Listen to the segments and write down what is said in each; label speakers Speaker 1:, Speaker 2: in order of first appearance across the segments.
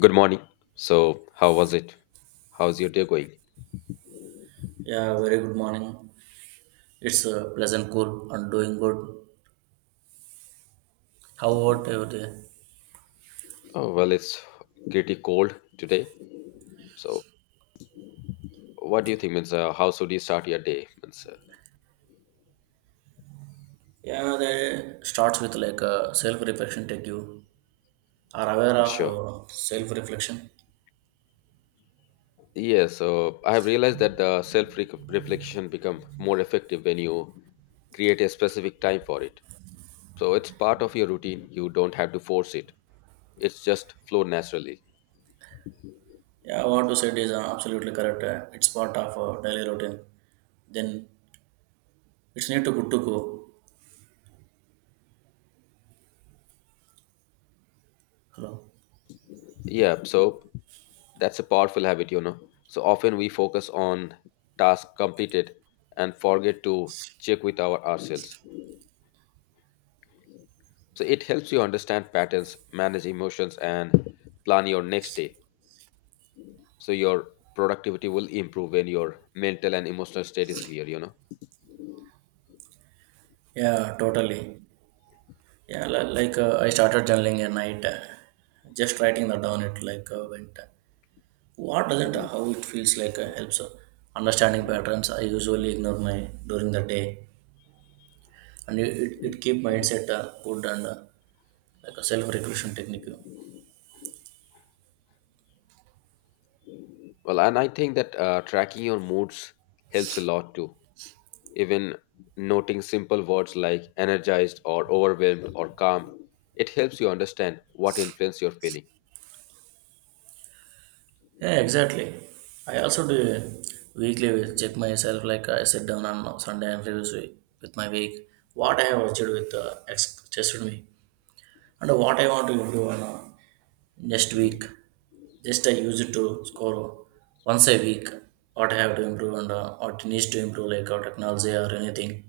Speaker 1: Good morning. So, how was it? How's your day going?
Speaker 2: Yeah, very good morning. It's pleasant, cool, and doing good. How about your day?
Speaker 1: Oh, well, it's pretty cold today. So, what do you think? Means, how should you start your day? Means,
Speaker 2: Yeah, they starts with like self-reflection. Take you are aware of
Speaker 1: sure.
Speaker 2: self-reflection.
Speaker 1: Yeah. So, I have realized that the self-reflection become more effective when you create a specific time for it. So, it's part of your routine. You don't have to force it. It's just flow naturally.
Speaker 2: Yeah, what you said is absolutely correct. It's part of daily routine. Then it's need to good to go. Hello.
Speaker 1: Yeah, so that's a powerful habit, you know. So often we focus on tasks completed and forget to check with ourselves. So it helps you understand patterns, manage emotions, and plan your next day. So your productivity will improve when your mental and emotional state is clear, you know.
Speaker 2: Yeah, totally. Yeah, I started journaling at night, just writing that down. It like went. What doesn't
Speaker 1: Mhm.
Speaker 2: how it feels like helps understanding patterns I usually ignore my during the day, and it keep mindset good and like a self regulation technique.
Speaker 1: Well, and I think that tracking your moods helps a lot too. Even noting simple words like energized or overwhelmed or calm, it helps you understand what influence you're feeling.
Speaker 2: Yeah, exactly. I also do weekly check myself like I sit down on Sunday and review with my week what I have achieved with just with me. And what I want to do on next week, just I use it to score once a week what I have to improve and what needs to improve, like our technology or anything.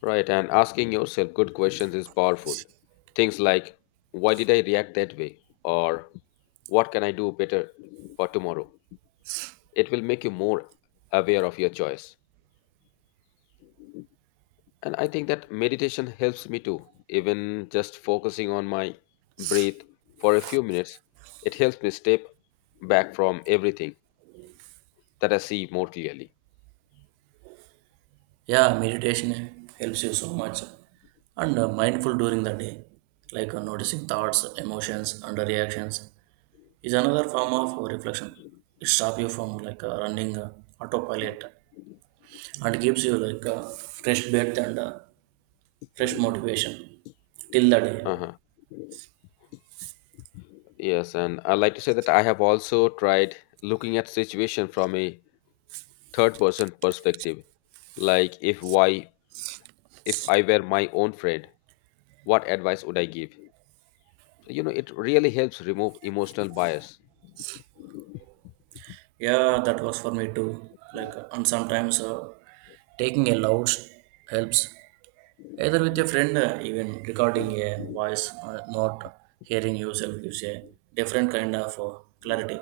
Speaker 1: Right, and asking yourself good questions is powerful. Things like, why did I react that way? Or what can I do better for tomorrow? It will make you more aware of your choice. And I think that meditation helps me too. Even just focusing on my breath for a few minutes, it helps me step back from everything that I see more clearly.
Speaker 2: Yeah, meditation helps you so much. And mindful during the day, like noticing thoughts, emotions, and reactions, is another form of reflection. It stops you from like running autopilot and gives you like fresh breath and fresh motivation till the day.
Speaker 1: Uh-huh. Yes, and I like to say that I have also tried looking at situation from a third person perspective. Like if why if I were my own friend, what advice would I give? You know, it really helps remove emotional bias.
Speaker 2: Yeah, that works for me too. Like, and sometimes taking a loud helps. Either with your friend, even recording a voice, not hearing yourself gives a different kind of clarity.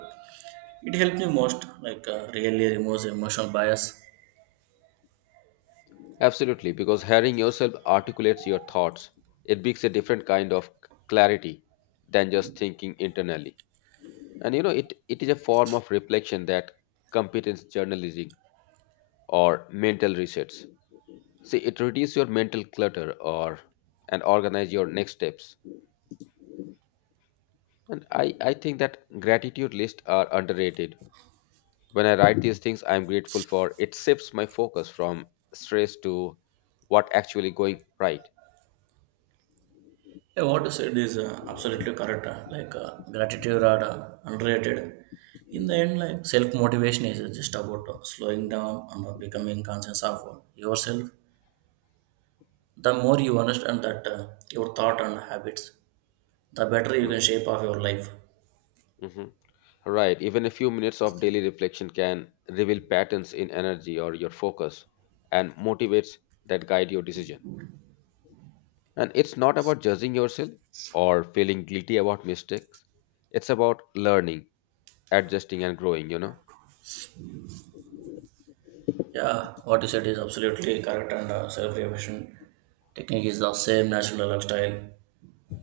Speaker 2: It helps me most, like, really removes emotional bias.
Speaker 1: Absolutely, because hearing yourself articulates your thoughts. It brings a different kind of clarity than just thinking internally. And you know, it is a form of reflection that competence journalism or mental research. See, it reduces your mental clutter or and organize your next steps. And I think that gratitude lists are underrated. When I write these things I'm grateful for, it shifts my focus from stress to what actually going right.
Speaker 2: Yeah, what you said is absolutely correct. Like, gratitude are underrated. In the end, like, self motivation is just about slowing down and becoming conscious of yourself. The more you understand that your thought and habits, the better you can shape of your life.
Speaker 1: Mm-hmm. Right. Even a few minutes of daily reflection can reveal patterns in energy or your focus and motivates that guide your decision. And it's not about judging yourself or feeling guilty about mistakes. It's about learning, adjusting, and growing, you know?
Speaker 2: Yeah, what you said is absolutely correct, and self-realization technique is the same natural lifestyle,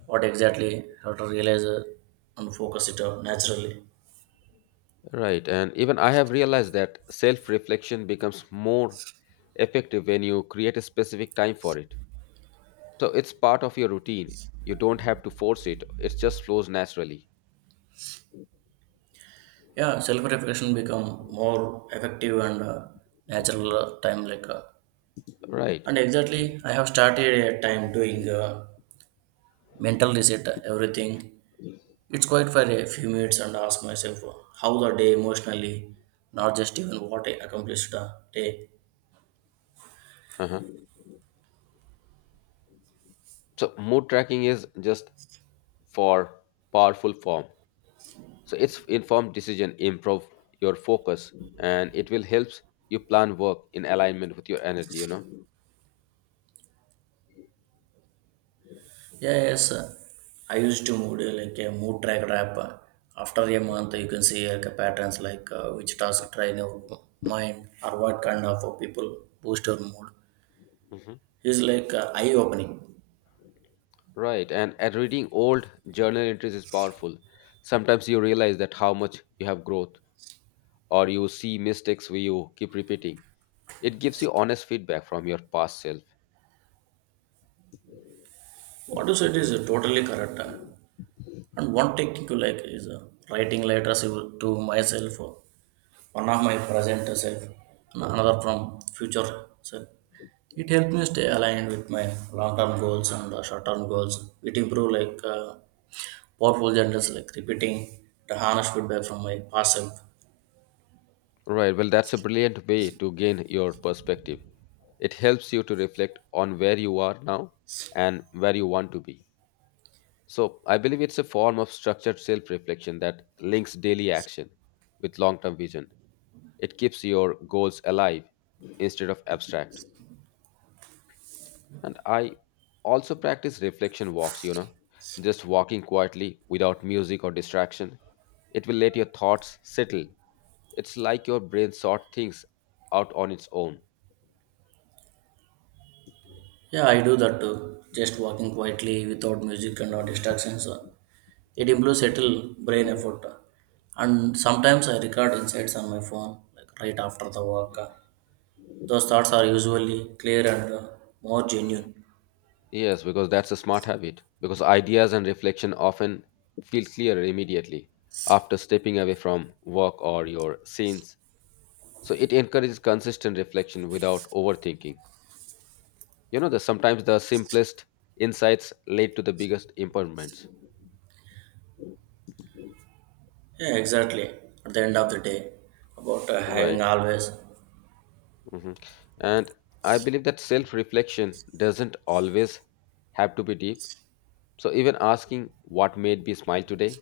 Speaker 2: what exactly how to realize and focus it out naturally.
Speaker 1: Right. And even I have realized that self reflection becomes more effective when you create a specific time for it. So it's part of your routine. You don't have to force it, it just flows naturally.
Speaker 2: Yeah, self-reflection become more effective and natural time like
Speaker 1: Right.
Speaker 2: and exactly I have started a time doing mental reset everything. It's quiet for a few minutes and ask myself how the day emotionally, not just even what I accomplished the day.
Speaker 1: Uh-huh. So mood tracking is just for powerful form. So it's informed decision improve your focus and it will help you plan work in alignment with your energy, you know.
Speaker 2: Yeah, yes, I used to mood like a mood track rap. After a month, you can see like patterns like which task train your mind or what kind of people boost your mood.
Speaker 1: Hmm.
Speaker 2: It's like eye opening.
Speaker 1: Right. And at reading old journal entries is powerful. Sometimes you realize that how much you have growth or you see mistakes where you keep repeating. It gives you honest feedback from your past self.
Speaker 2: What you said is totally correct. And one technique you like is writing letters to myself. One of my present self, and another from future self. It helped me stay aligned with my long-term goals and short-term goals. It improved like powerful journals, like repeating the honest feedback from my past self.
Speaker 1: Right. Well, that's a brilliant way to gain your perspective. It helps you to reflect on where you are now and where you want to be. So, I believe it's a form of structured self reflection that links daily action with long term vision. It keeps your goals alive instead of abstract. And I also practice reflection walks, you know, just walking quietly without music or distraction. It will let your thoughts settle. It's like your brain sort things out on its own.
Speaker 2: Yeah, I do that too. Just walking quietly without music and no distractions. It improves subtle brain effort. And sometimes I record insights on my phone, like right after the walk. Those thoughts are usually clear and more genuine.
Speaker 1: Yes, because that's a smart habit. Because ideas and reflection often feel clearer immediately after stepping away from work or your scenes. So it encourages consistent reflection without overthinking. You know, the sometimes the simplest insights lead to the biggest improvements.
Speaker 2: Yeah, exactly. At the end of the day, about having
Speaker 1: Right.
Speaker 2: always.
Speaker 1: Hmm. And I believe that self reflection doesn't always have to be deep. So even asking what made me smile today,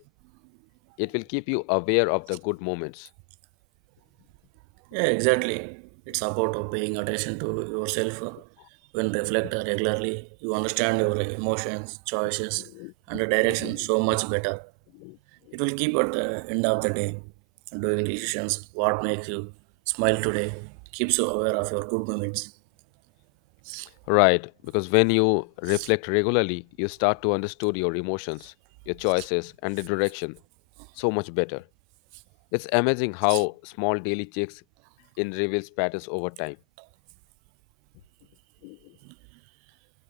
Speaker 1: it will keep you aware of the good moments.
Speaker 2: Yeah, exactly. It's about paying attention to yourself. When reflect regularly, you understand your emotions, choices, and the direction
Speaker 1: Mhm.
Speaker 2: so much better. It will keep at the end of the day doing decisions. What makes you smile today keeps you aware of your good moments.
Speaker 1: Right, because when you reflect regularly, you start to understand your emotions, your choices, and the direction so much better. It's amazing how small daily checks in reveals patterns over time.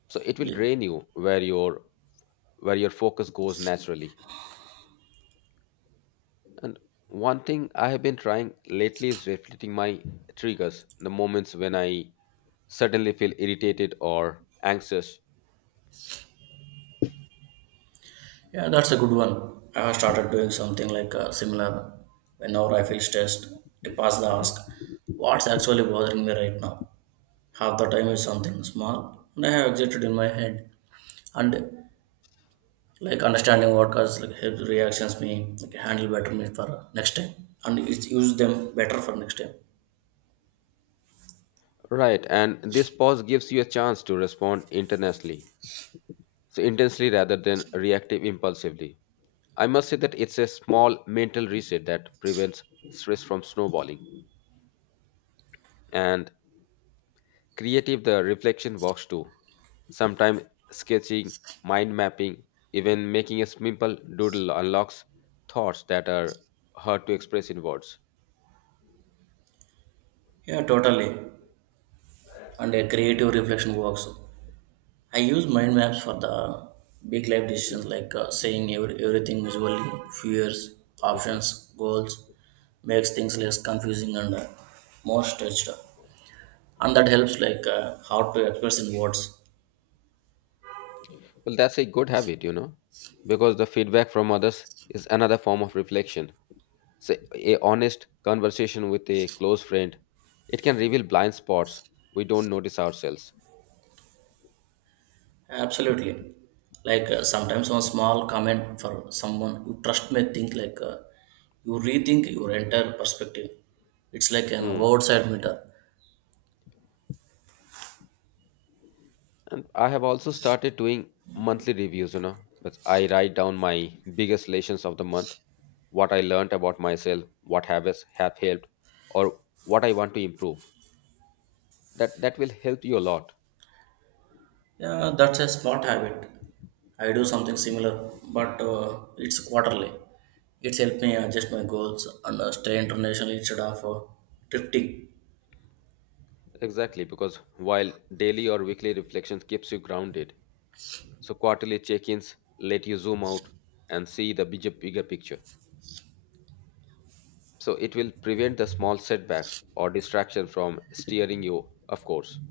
Speaker 1: So it will
Speaker 2: Yeah.
Speaker 1: drain you where your focus goes naturally. And one thing I have been trying lately is reflecting my triggers, the moments when I suddenly feel irritated or anxious.
Speaker 2: Yeah, that's a good one. I have started doing something like similar whenever I feel stressed. I pass the ask,
Speaker 1: Mhm.
Speaker 2: what's actually bothering me right now? Half the time is something small, and I have exited in my head. And like understanding what causes like helps reactions me like handle better me for next time, and it's use them better for next time.
Speaker 1: Right, and this pause gives you a chance to respond internationally so intensely rather than reactive impulsively. I must say that it's a small mental reset that prevents stress from snowballing, and creative the reflection works too. Sometimes sketching, mind mapping, even making a simple doodle unlocks thoughts that are hard to express in words.
Speaker 2: Yeah, totally. And a creative reflection works. I use mind maps for the big life decisions like seeing everything visually, fears, options, goals, makes things less confusing and more stretched. And that helps like how to express in words.
Speaker 1: Well, that's a good habit, you know, because the feedback from others is another form of reflection. So, a honest conversation with a close friend, it can reveal blind spots we don't notice ourselves.
Speaker 2: Absolutely. Like sometimes one small comment for someone you trust may think like you rethink your entire perspective. It's like an
Speaker 1: Hmm.
Speaker 2: outside meter.
Speaker 1: And I have also started doing monthly reviews, you know, but I write down my biggest lessons of the month, what I learned about myself, what habits have helped, or what I want to improve. That will help you a lot.
Speaker 2: Yeah, that's a smart habit. I do something similar, but it's quarterly. It's helped me adjust my goals and stay international instead of drifting.
Speaker 1: Exactly, because while daily or weekly reflections keeps you grounded, so quarterly check-ins let you zoom out and see the bigger picture. So it will prevent the small setbacks or distraction from steering you, of course.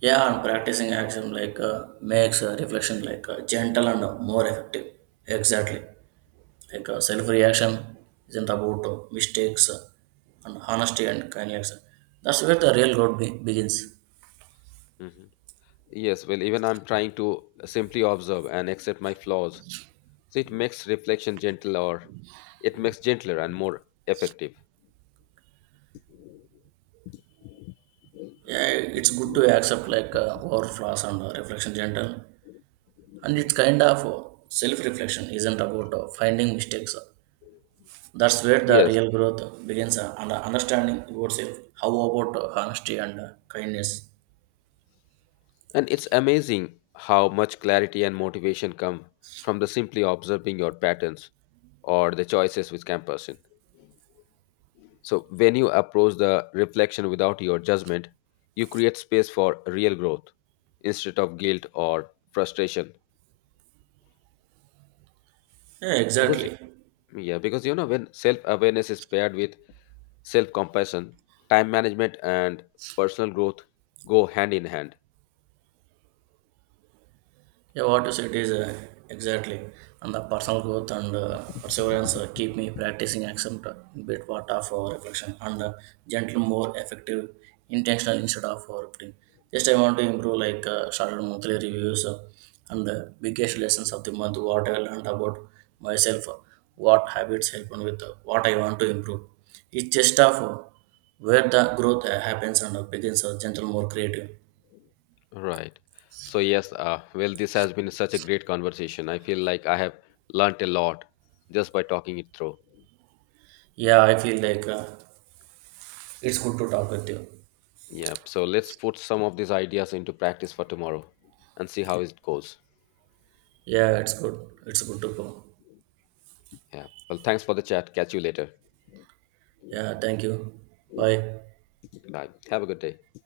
Speaker 2: Yeah, and practicing action like makes reflection like gentle and more effective. Exactly. Like self reaction isn't about mistakes and honesty and kindness. That's where the real begins.
Speaker 1: Mhm. Yes, well, even I'm trying to simply observe and accept my flaws. So it makes reflection gentle or it makes gentler and more effective.
Speaker 2: Yeah, it's good to accept like our flaws and reflection gentle, and it's kind of self-reflection isn't about finding mistakes. That's where the
Speaker 1: Yes.
Speaker 2: real growth begins, and understanding yourself, how about honesty and kindness.
Speaker 1: And it's amazing how much clarity and motivation come from the simply observing your patterns or the choices which can person. So, when you approach the reflection without your judgment, you create space for real growth instead of guilt or frustration.
Speaker 2: Yeah,
Speaker 1: Because,
Speaker 2: exactly.
Speaker 1: yeah, because you know, when self awareness is paired with self compassion, time management and personal growth go hand in hand.
Speaker 2: Yeah, what you said is exactly, and the personal growth and perseverance keep me practicing accent a bit part of reflection and gentle, more effective, intentional instead of repeating. Just I want to improve like started monthly reviews and the biggest lessons of the month. What I learned about myself, what habits help me with, what I want to improve. It's just of where the growth happens and begins. Gentle, more creative.
Speaker 1: Right. So, yes, well, this has been such a great conversation. I feel like I have learnt a lot just by talking it through.
Speaker 2: Yeah, I feel like it's good to talk with you.
Speaker 1: Yeah. So, let's put some of these ideas into practice for tomorrow and see how it goes.
Speaker 2: Yeah, it's good. It's good to go.
Speaker 1: Yeah. Well, thanks for the chat. Catch you later.
Speaker 2: Yeah, thank you. Bye.
Speaker 1: Bye. Have a good day.